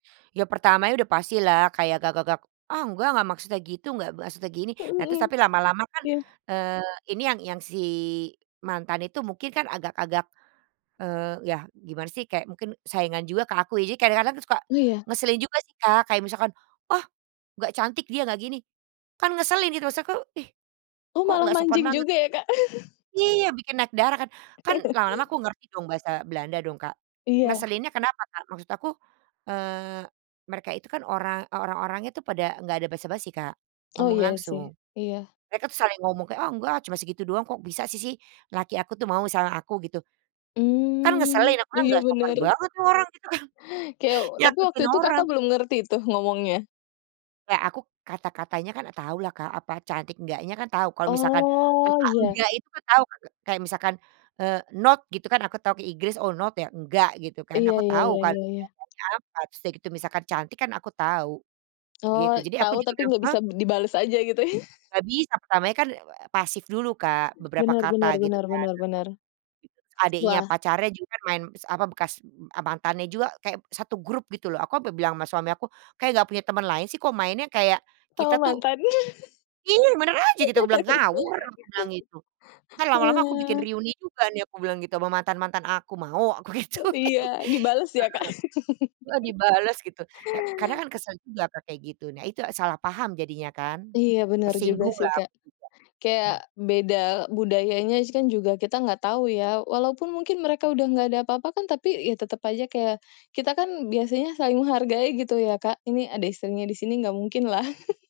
Ya pertamanya udah pastilah kayak agak-agak, "Ah, nggak! Nggak maksudnya gitu, nggak maksudnya gini". Nah Mhm. terus tapi lama-lama kan, Iya. eee, ini yang yang si, mantan itu mungkin kan agak-agak, eee, ya gimana sih, kayak mungkin saingan juga ke aku ya. Jadi kadang-kadang suka, Iya. ngeselin juga sih Kak. Kayak misalkan, "ah, nggak cantik dia, nggak gini" kan ngeselin gitu, maksud aku "ih, Oh kok malah nggak sopan mancing banget". juga ya Kak. Iya, bikin naik darah kan, kan lama-lama aku ngerti dong bahasa Belanda dong Kak. Iya. Ngeselinnya kenapa Kak, maksud aku, eee, mereka itu kan orang, orang-orang itu pada nggak ada basa-basi Kak, Oh ngomong iya langsung. sih. Iya. Mereka saling ngomong kayak, "ah nggak, cuma segitu doang" kok bisa si sih laki aku tuh mau sama aku, gitu. Kan ngeselin, Mhm. aku kan Iya nggak sopan benar. banget tuh orang, gitu kan, Keyo tapi waktu nyakitin itu orang. Kakak belum ngerti tuh, ngomongnya? Kayak aku, kata-katanya kan tahu lah Kak. Apa, cantik enggaknya kan tahu. Kalau misalkan Oh, kata iya. enggak itu tahu Kak. Kayak misalkan, e not, gitu kan aku tahu ke Inggris, "Oh, not ya enggak" gitu kan. Iya, Aku ya tahu ya kan,, ya ya. [unintelligible] terus udah gitu misalkan cantik kan aku tahu, gitu. Oh, Jadi, aku tahu juga tapi bilang, nggak "Ha?" bisa dibales aja gitu ya? Nggak bisa, pertamanya kan, e ew pasif dulu Kak. Beberapa Benar kata benar gitu benar kan, benar benar. terus adiknya Wah. pacarnya juga main, se apa bekas mantannya juga kayak, 1 grup gitu loh. Aku sampai bilang sama suami aku, "Kayak nggak punya teman lain sih?" Kok mainnya kayak Sama kita tuh mantan. Iya! Yang benar aja gitu, aku bilang "ngawur" aku bilang gitu. "Ntar lama-lama aku bikin Wah. reuni juga nih" aku bilang gitu, "sama mantan-mantan aku, mau?" aku gituin. Iya. Dibalas ya Kak. Heeh, e dibales, gitu. Ya, karena kan kesel juga Kak, kayak gitu. Nah itu, salah paham jadinya kan. Iya benar juga Tersinggung sih lah Kak. aku juga, mmm. Kayak, beda budayanya juga, kan kita nggak tahu ya. Walaupun mungkin mereka udah nggak ada apa-apa, kan tapi ya tetap aja kayak, kita kan, biasanya saling menghargai gitu ya Kak, ini ada istrinya di sini, nggak mungkin lah.